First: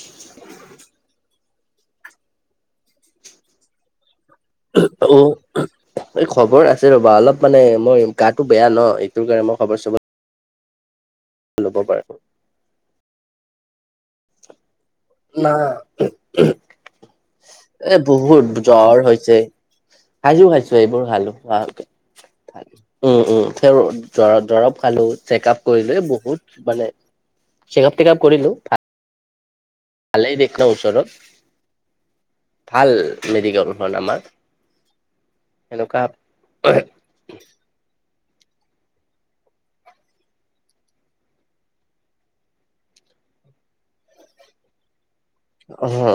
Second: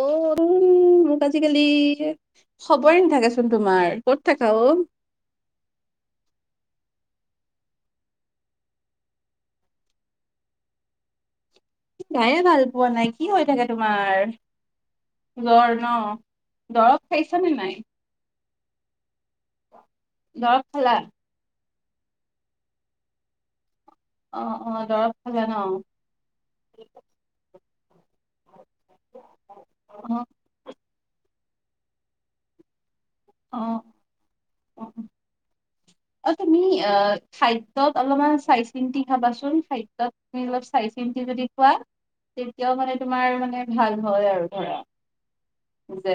অ উ মোক আজিকালি খবৰে নাথাকেচোন তোমাৰ। ক'ত থাকা ও। ত অ [unintelligible] এই খবৰ আছে ৰবা অলপ মানে মই গাটো বেয়া ন এইটো কাৰণে মই খবৰ চবৰ ল'ব পাৰো গায়ে ভাল পোৱা নাই কি হৈ থাকে তোমাৰ? না জ্বৰ ন দৰৱ খাইছা নে নাই। এ বহুত জ্বৰ হৈছে, খাইছো দৰৱ খাইছোঁ খালা এইবোৰ খালো খক উম উম অ দৰৱ অ খালোঁ খালা ন চেকাআপ কৰিলোঁ বহুত মানে। চেকাআপ টেকাআপ কৰিলোঁ। অ ভালেই দেখ ন ওচৰত। ভাল অ অ মেডিকেলখন আমাৰ। সেনেকুৱা [inaudible] খাদ্যত অলপমান চাই চিন্তি খাবাচোন, খাদ্যত তুমি অলপ চাই চিন্তি যদি খোৱা- তেতিয়াও মানে তোমাৰ মানে ভাল হয় আৰু ধৰা। অ যে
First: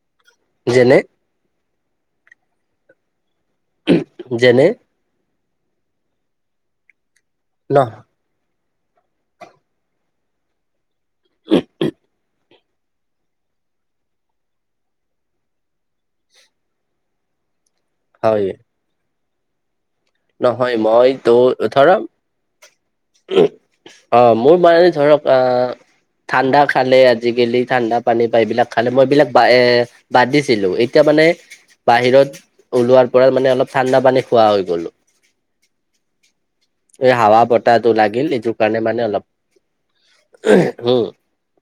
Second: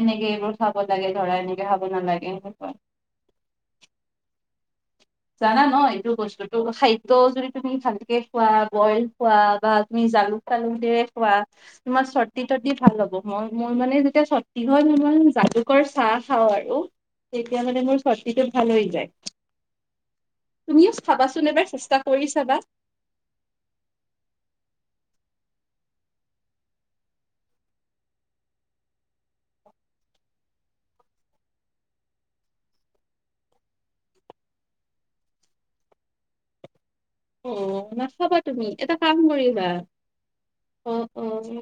এনেকে এইবোৰ খাব যেনে লাগে ধৰা এনেকে খাব নালাগে সেনেকা। যেনে জানা ন এইটো বস্তুতটো খাদ্য যদি তুমি ন ভালকে খোৱা, বইল খোৱা, বা তুমি জালুক চালুক দৰে খোৱা, তোমাৰ চৰ্দি চৰ্দি ভাল হ'ব হয় মই মানে যেতিয়া চৰ্দি হয় মই মানে জালুকৰ চাহ খাওঁ আৰু। তেতিয়া মানে মোৰ হয় চৰ্দিটো ভাল হৈ যায়। নহয় তুমিও মই তো খাবাচোন এবাৰ ধৰা চেষ্টা কৰি চাবা অ মোৰ মাই ধৰক আহ- ঠাণ্ডা খালে আজিকালি ঠাণ্ডা পানী বা এইবিলাক খালে মই বিলাক বাইয়ে- বাদ দিছিলো, এতিয়া মানে- বাহিৰত ওলোৱাৰ পৰা মানে অলপ ঠাণ্ডা পানী খোৱা হৈ গ'লো। এই হাৱা অ বতাহটো লাগিল নাখাবা এইটো তুমি কাৰণে এটা মানে কাম অলপ কৰিবা অ হুম। অ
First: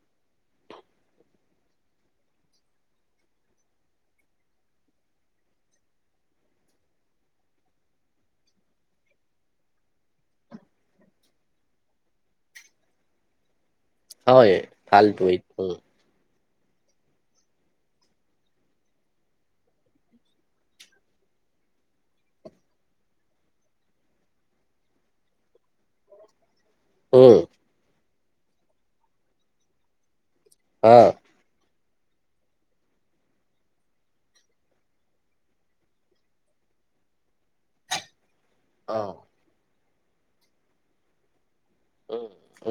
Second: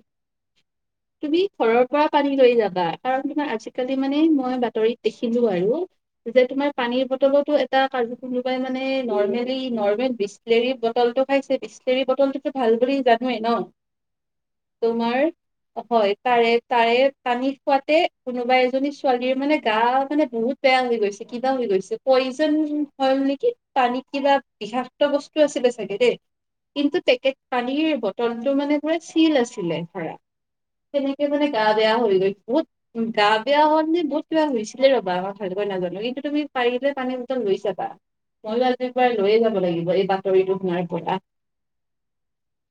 তুমি ঘৰৰ পৰা পানী লৈ যাবা কাৰণ তোমাৰ আজিকালি মানে মই বাতৰিত দেখিলো আৰু। যেতিয়া তোমাৰ পানীৰ বটলটো এটা কাজ কোনোবাই মানে নৰ্মেলি নৰ্মেল বিচ- লেৰি বটলটো খাইছে বিচলেৰী বটলটোতো ভাল বুলি জানোৱেই ন। হয় তোমাৰ ভালটোয়ে। হয় তাৰে তাৰে পানী খোৱাতে কোনোবা এজনী ছোৱালীৰ মানে গা মানে বহুত- বেয়া হৈ গৈছে, কিবা হৈ গৈছে, পয়জন হল নেকি পানীত কিবা বিষাত- ত বস্তু আছিলে চাগে দেই। কিন্তু তেখেত উম পানীৰ বটলটো মানে পুৰা চিল আছিলে ধৰা। অ তেনেকে মানে গা বেয়া হৈ গৈছে বহুত। উ গাবেয়া হনলি বহুত কিবা হৈছিলে ৰ'বা আমাৰ ধৰিবয়ে নাজানো কিন্তু তুমি পাৰিলে পানী, লৈ চাবা ময়ো আজিৰ অ পৰা লৈয়ে যাব লাগিব এই বাতৰিটো শুনাৰ পৰা। উ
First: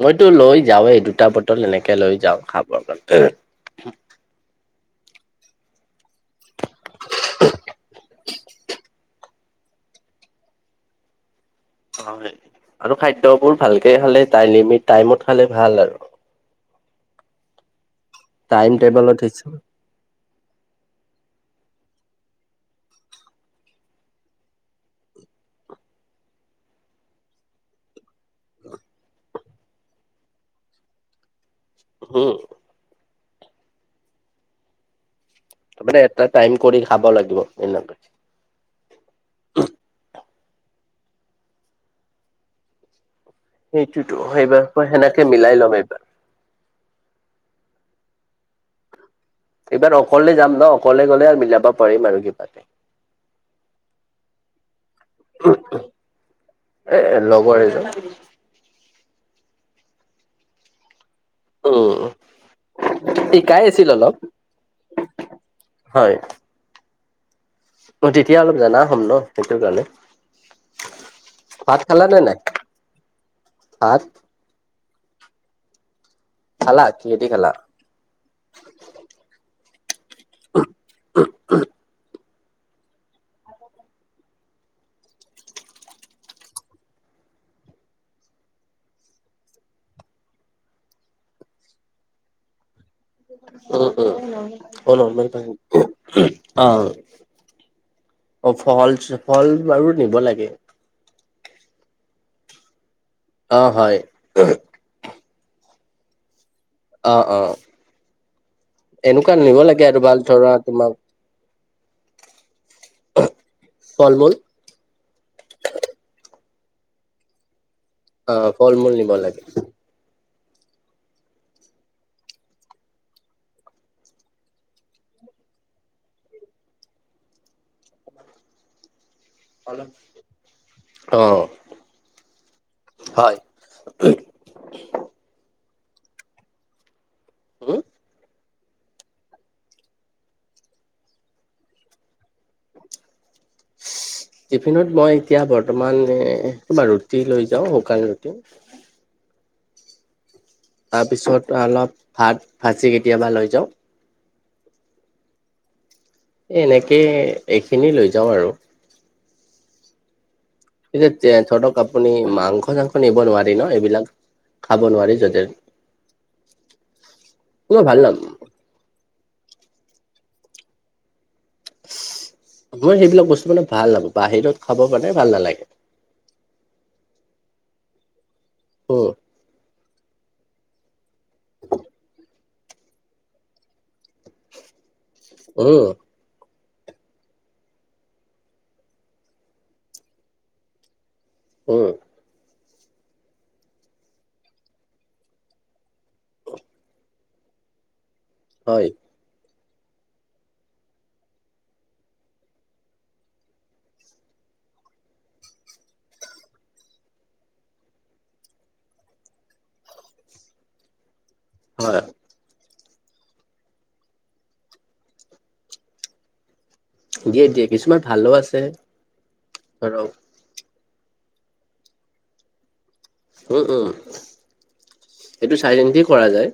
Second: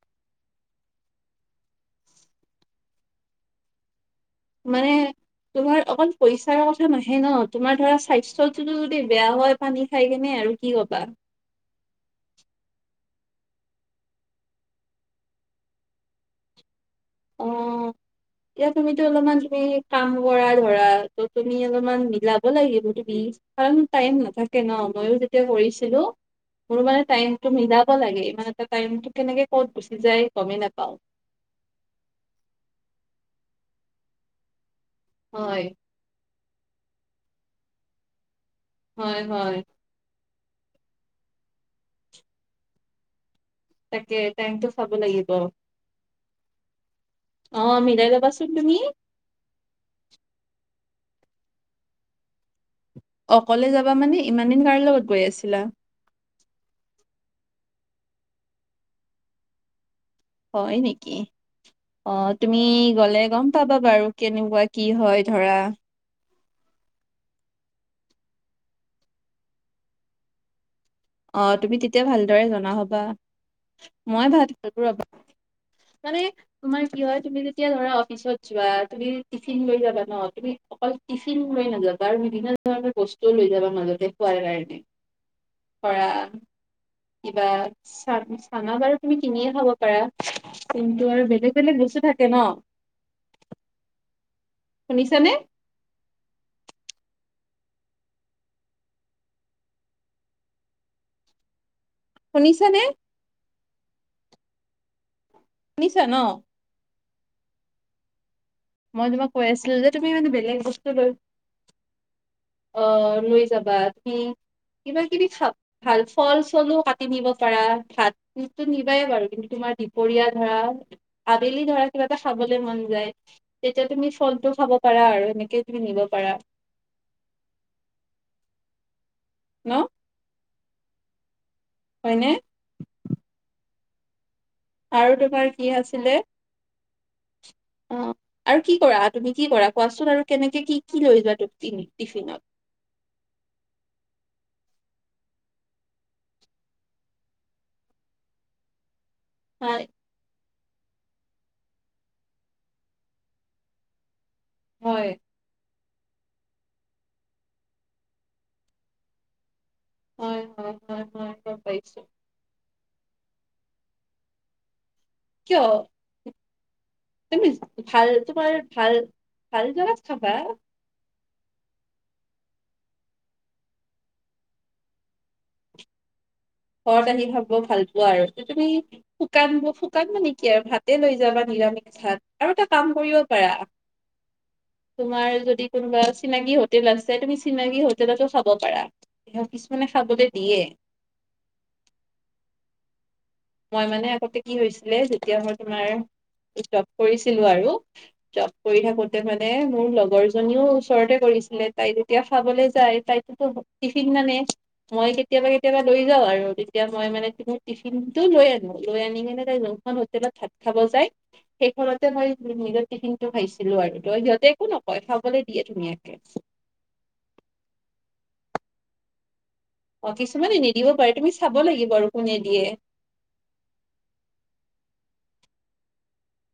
মইতো লৈ যাওেই দুটা বটল এনেকে লৈ যাও খাবৰ কাৰণে। মানে। তোমাৰ অকল পইচাৰৰ কথা নাহে ন তোমাৰ ধৰা স্বাস্থ্যটতো যদি বেয়া হয়। পানী খাই কেনে আৰু কি কবা। অহ হয় আৰু খাদ্যবোৰ ভালকে খালে লিমিট টাইমত খালে ভাল আৰু অ এতিয়া টাইম তুমি টো টেবলত অলপমান সেই। কাম কৰা ধৰা, ত তুমি অলপমান মিলাব লাগিব তুমি, কাৰণ টাইম নাথাকে ন ময়ো যেতিয়া কৰিছিলো। মোৰ মানে টাইমটো মিলাব লাগে মানে টাইমটো কেনেকে ক'ত গুচি যায় গমেই নেপাওঁ। শুম, হয়। মানে এটা টাইম কৰি খাব লাগিব এনেকে। হয় হয়। সেইটোতো তাকে সেইবাৰ টাইমটো পৰা চাব সেনেকে লাগিব। মিলাই ল'ম এইবাৰ। অ মিলাই লাবাচোন তুমি। এইবাৰ অকলে যাম ন অকলে গলে আৰু মিলাব পাৰিম আৰু কিবা কে। অকলে যাবা মানে ইমান দিন কাৰ লগত গৈ আছিলা। এ লগৰ এজন। হয় নেকি। অ উম তুমি গলে গম শিকাই পাবা আছিল বাৰু অলপ কেনেকুৱা কি হয় ধৰা। হয়। অ তেতিয়া অলপ জানা হ'ম ন সেইটো কাৰণে। অ তুমি ভাত তেতিয়া খালা নে নাই ভালদৰে জনা হ'বা, ভাত মই ভাত [unintelligible] ৰবা। মানে খালা তোমাৰ কি হয় কিহেদি তুমি খালা? যেতিয়া ধৰা অফিচত যোৱা তুমি টিফিন লৈ যাবা। ন তুমি অকল টিফিন লৈ নাযাবা ত বিভিন্ন ধৰণৰ বস্তুও লৈ যাবা মাজতে খোৱাৰ কাৰণে। ধৰা কিবা। চান চানা বাৰু তুমি কিনিয়ে খাব পাৰা কিন্তু আৰু বেলেগ বেলেগ বস্তু থাকে ন। উম উম অহ নৰ্মেল শুনিছানে পানী, অ অ ফল ফল বাৰু নিব লাগে। শুনিছা নে। অ হয়। শুনিছা ন। অ অ, মই তোমাক এনেকুৱা কৈ নিব আছিলো লাগে যে আৰু ভাল তুমিমানে ধৰা বেলেগ বস্তু তোমাক লৈ। অ লৈ যাবা ফল তুমি, মূল কিবা কিবি খা ভাল ফল চলো কাটি নিব পাৰা ভাত, অ [unintelligible] ফল মূল নিবায়ে নিব বাৰু লাগে। কিন্তু তোমাৰ দিব, পৰিয়া ধৰা আবেলি ধৰা কিবা এটা খাবলে মন যায়। তেতিয়া তুমি ফল টো খাব পাৰা আৰু এনেকে তুমি নিব পাৰা। ন অ, হয়নে। হয়, আৰু তোমাৰ কি আছিলে। হো, অ আৰু কি কৰা তুমি কি কৰা কোৱাচোন আৰু কেনেকে কি কি লৈ যোৱা টিফিনত। [unintelligible] টিফিনত মই এতিয়া বৰ্তমান কিবা ৰুটি লৈ যাওঁ শুকান ৰুটি। হয়। তাৰপিছত অলপ ভাত ভাজি কেতিয়াবা লৈ যাওঁ। হয়। এই এনেকে এইখিনি লৈ যাওঁ আৰু। হয় হয়। হয় কিন্তু তে হয় গম ধৰক পাইছো আপুনি মাংস চাংস নিব নোৱাৰি ন এইবিলাক খাব নোৱাৰি য কিয়? তুমি মই ভাল নাপ তোমাৰ ভাল ভাল জাগাত খাবা। মই সেইবিলাক বস্তু মানে ভাল নাপাওঁ, বাহিৰত খাব কাৰণে ভাল নালাগে। ঘৰত আহি খাব ভাল পোৱা আৰু তুমি শু উম শুকান শুকান মানে কি আৰু ভাতে লৈ যাবা নিৰামিষ ভাত আৰু এটা কাম কৰিব পাৰা। [unintelligible] তোমাৰ যদি উম কোনোবা চিনাকি হোটেল আছে তুমি চিনাকি হোটেলতো খাব পাৰা। কিছুমানে খাবলৈ দিয়ে। অঁ। মই মানে আগতে কি হৈছিলে যেতিয়া মই তোমাৰ জব কৰিছিলোঁ আৰু জব কৰি হয় থাকোতে মানে মোৰ লগৰ জনীও ওচৰতে কৰিছিলে তাই যেতিয়া খাবলৈ যায় তাইটোতো টিফিন নানে মই কেতিয়াবা কেতিয়াবা লৈ যাওঁ আৰু তেতিয়া মই মানে মোৰ টিফিন টো লৈ আনো, লৈ আনি কিনে তাই যোনখন হোটেলত ভাত খাব যায়। হয় সেইখনতে মই মোৰ নিজৰ টিফিনটো খাইছিলো আৰু ত' সিহঁতে একো নকয় খাবলে দিয়ে ধুনীয়াকে। দিয়ে দিয়ে কিছুমান ভালো আছে। ধৰক অঁ কিছুমানে নিদিব পাৰে তুমি চাব লাগিব আৰু কোনে দিয়ে। উম উম। এইটো চাই চিন্তি কৰা যায়।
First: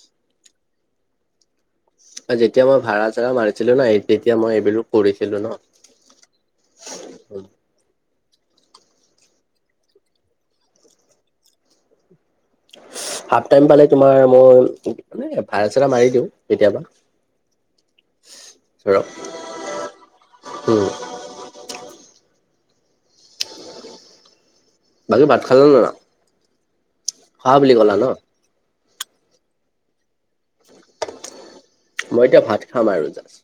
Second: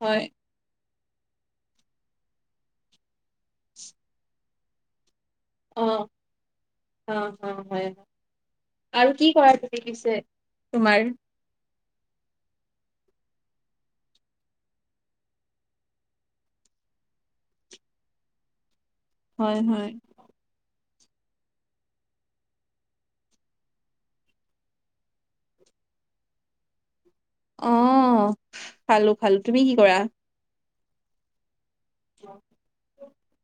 হয়। এ যেতিয়া মই ভাড়া ছাড়া মাৰিছিলো ন তেতিয়া মই এইবিলো কৰিছিলোঁ ন। অঁ, অহ অহ হয়। আৰু কি কৰা তুমি পিছে? তোমাৰ হাফ টাইম পালে তোমাৰ মই মানে ভাড়া ছাড়া মাৰি দিওঁ কেতিয়াবা। ধৰক হয় হয়। উম। বাকী ভাত খালা না না? অঁ খালো খালো। তুমি কি কৰা? মই এতিয়া ভাত খাম আৰু জাষ্ট।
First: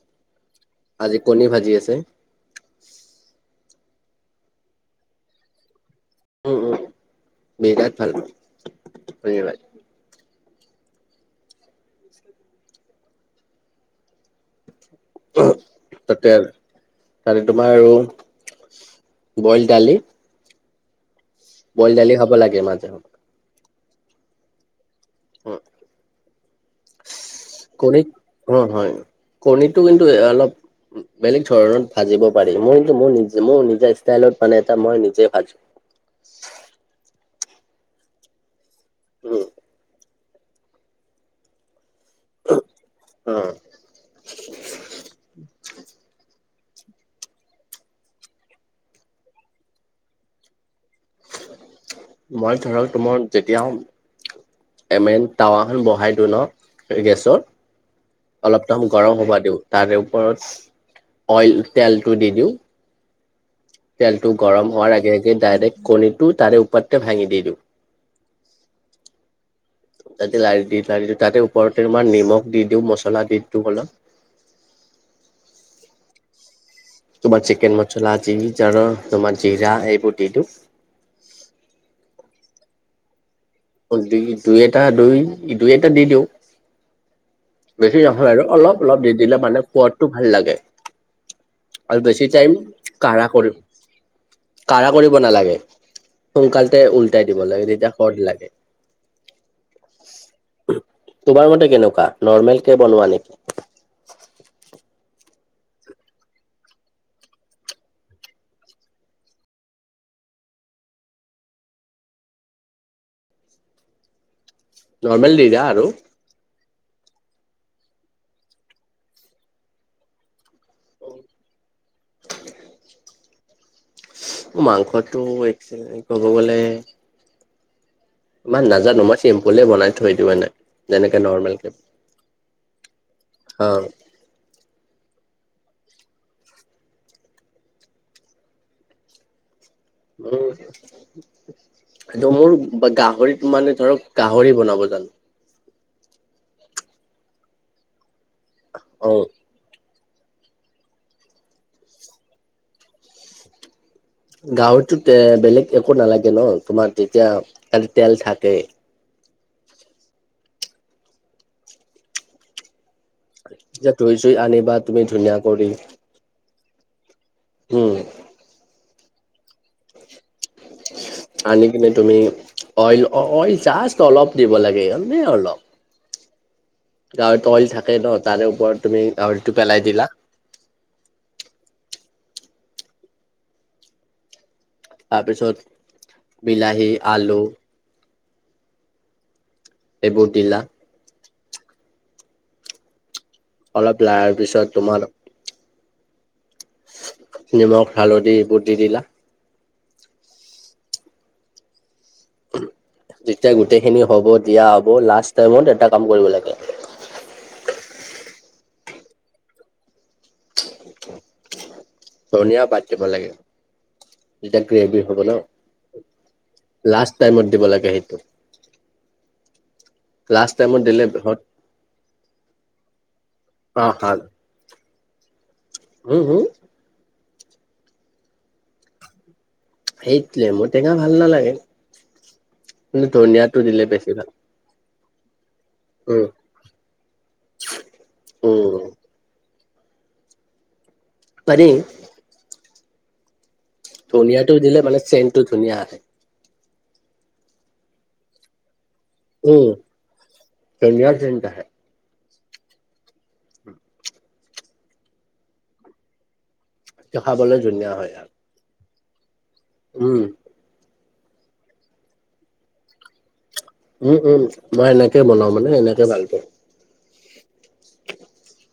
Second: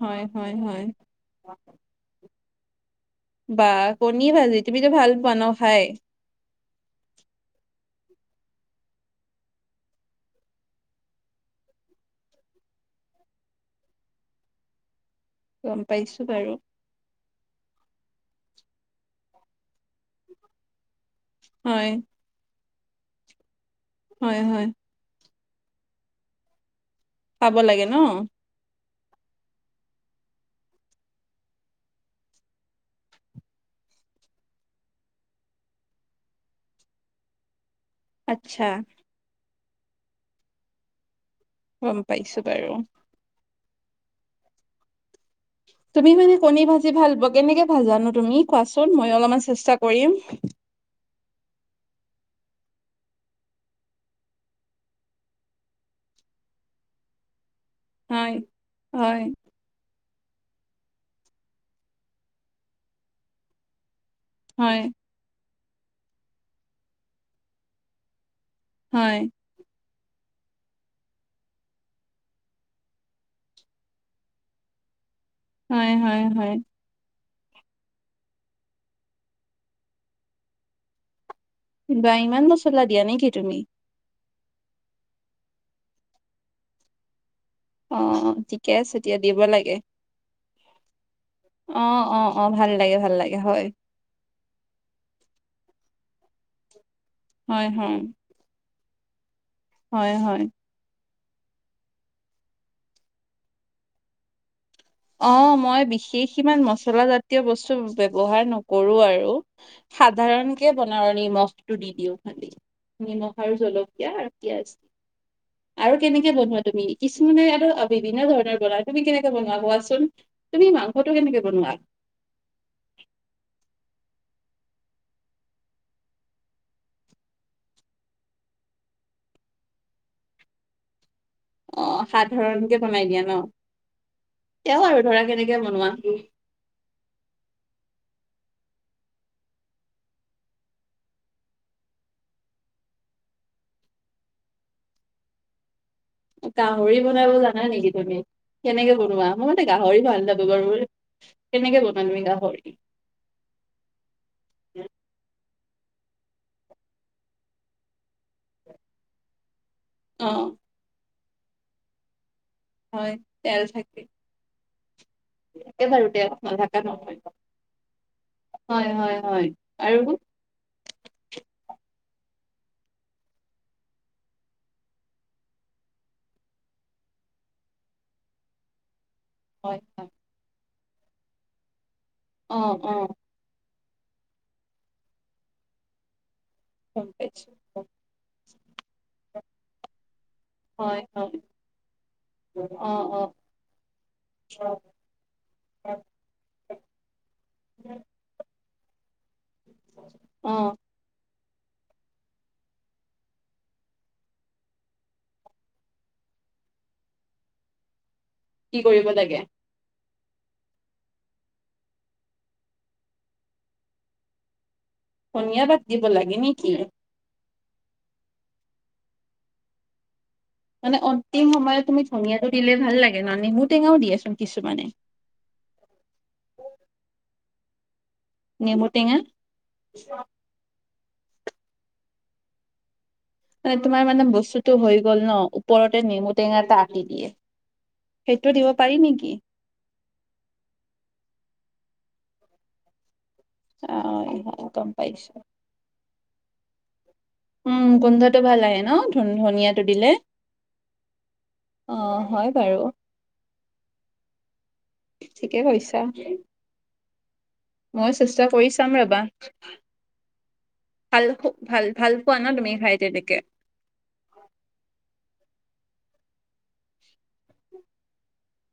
হয় হয় হয়। আজি কণী ভাজি আছে বাহ কণী ভাজি তুমিতো ভাল পোৱা ন খাই? উম উম, বিৰাত ভাল পাওঁ ধন্যবাদ। উমহ, গম পাইছো তাতে বাৰু তাতে তোমাৰ আৰু বয়েল দালি। হয় বয়েল দালি খাব লাগে মাজে সময়ে। হয় হয়। উম। খাব লাগে ন? অঁ হয় কণীটো কিন্তু অলপ বেলেগ ধৰণত ভাজিব পাৰি মই কিন্তু মোৰ নিজে মোৰ নিজা ষ্টাইলত মানে এটা মই নিজে ভাজো আচ্ছা। উম। গম পাইছো বাৰু? অঁ। তুমি মানে কণী ভাজি ভাল পোৱা। কেনেকে ভাজানো তুমি কোৱাচোন? ময়ো অলপমান চেষ্টা কৰিম। মই ধৰক তোমাৰ যেতিয়া এনে টাৱাখন বহাই দিওঁ ন গেছত, হয় অলপমান গৰম হয় হ'ব দিওঁ তাৰে ওপৰত অইল তেলটো দি দিওঁ। তেলটো গৰম হয় হোৱাৰ আগে আগে ডাইৰেক্ট কণীটো তাৰে ওপৰতে ভাঙি দি দিওঁ। হয়। তাতে লাৰি দি লাৰি দিওঁ তাতে ওপৰতে তোমাৰ নিমখ দি দিওঁ মছলা দি দিওঁ অলপ। হয় হয় হয়। তোমাৰ চিকেন মচলা যি জাৰ তোমাৰ জিৰা এইবোৰ দি দিওঁ। বা ইমান মছলা দিয়া নেকি তুমি। দুই দুই এটা দুই দুই এটা দি দিওঁ। অ বেছি নহয় আৰু ঠিকে অলপ আছে অলপ দি দিয়া দিলে দিব মানে লাগে সোৱাদটো ভাল লাগে। অ আৰু অ বেছি অ টাইম ভাল লাগে ভাল কাঢ়া লাগে কৰি, হয় কাঢ়া কৰিব নালাগে সোনকালতে উল্টাই দিব লাগে হয় তেতিয়া হয় সোৱাদ লাগে। হয় হয়। তোমাৰ মতে কেনেকুৱা নৰ্মেল কে বনোৱা নেকি। অ মই বিশেষ ইমান মছলা জাতীয় বস্তু ব্যৱহাৰ নকৰো আৰু সাধাৰণ কে বনাওঁ নিমখটো দি দিওঁ খালি নিমখ আৰু জলকীয়া। আৰু কেনেকে, নৰ্মেল দিৰা আৰু কেনেকে বনোৱা তুমি কিছুমানে আৰু বিভিন্ন ধৰণৰ বনোৱা তুমি কেনেকে বনোৱা কোৱাচোন। তুমি মাংসটো কেনেকে বনোৱা। [unintelligible] মাংসতো একচোৱেলি ক'ব গ'লে, ইমান নাজানো মই চিম্পুলেই বনাই থৈ দিওঁ মানে যেনেকে নৰ্মেল, কে অ সাধাৰণকে বনাই দিয়া ন হা তেওঁ আৰু ধৰা কেনেকে বনোৱা। উম, মোৰ গাহৰিত মানে ধৰক গাহৰি বনাব জানো। গাহৰি বনাব জানা নেকি তুমি কেনেকে অ বনোৱা মই গাহৰি ভাল নাপাও বাৰু মই কেনেকে বনোৱা তুমি গাহৰি? গাহৰিতো তে বেলেগ একো নালাগে ন তোমাৰ তেতিয়া তাতে তেল থাকে। অ, হয়। এতি ধুই চুই আনিবা তুমি ধুনীয়াকে। এইবাৰ উঠয়া [unintelligible] উম হয় হয় হয় আৰু আনি কিনে তুমি অইল অ অইল জাষ্ট অলপ দিব লাগে এনেই অলপ, গাহৰিতটো অইল থাকে ন তাৰে ওপৰত তুমি গাহৰিটো হয় পেলাই দিলা। হয় অ, অ। তাৰপিছত বিলাহী আলু [unintelligible] এইবোৰ দিলা হয় হয় অ অ। অলপ লাৰ পিছত তোমালোক নিমখ হালধি এইবোৰ দি দিলা। অ। যেতিয়া গোটেই খিনি হ'ব দিয়া হ'ব লাষ্ট টাইমত এটা কাম কৰিব লাগে। কি কৰিব লাগে? ধনীয়া পাত দিব লাগে তেতিয়া গ্ৰেভী ধনীয়া পাত দিব লাগে নেকি। টাইমত দিব লাগে সেইটো। লাষ্ট, টাইমত মানে দিলে বহুত অন্তিম সময়ত তুমি ধুনিয়টো দিলে ভাল লাগে ন নেমু অ টেঙাও দিয়াচোন কিছুমানে। হুম হুম [unintelligible] নেমু টেঙা। সেইটোৱে নেমু টেঙা ভাল নালাগে কিন্তু ধুনিয়াত। মানে তোমাৰ মানে বস্তুটো হৈ গ'ল ন। ওপৰতে উম নেমু টেঙা এটা আটি দিয়ে সেইটো দিব উম পাৰি নেকি? পাৰি। অ ধুনীয়া টো হয় দিলে গম মানে পাইছো চেনটো ধুনীয়া আহে। উম, গোন্ধটো ভাল আহে ন ধন ধুনিয়া উম টো দিলে। ধুনীয়া ধুনীয়া অ, হয় বাৰু ঠিকে কৈছা? দেখাবলে ধুনীয়া হয় মই ইয়াত চেষ্টা কৰি চাম ৰবা। উম। ভাল হো ভাল ভাল পোৱা ন তুমি খাই তেনেকে? উম, উম মই এনেকে বনাও মানে এনেকে ভাল পাওঁ। [unintelligible]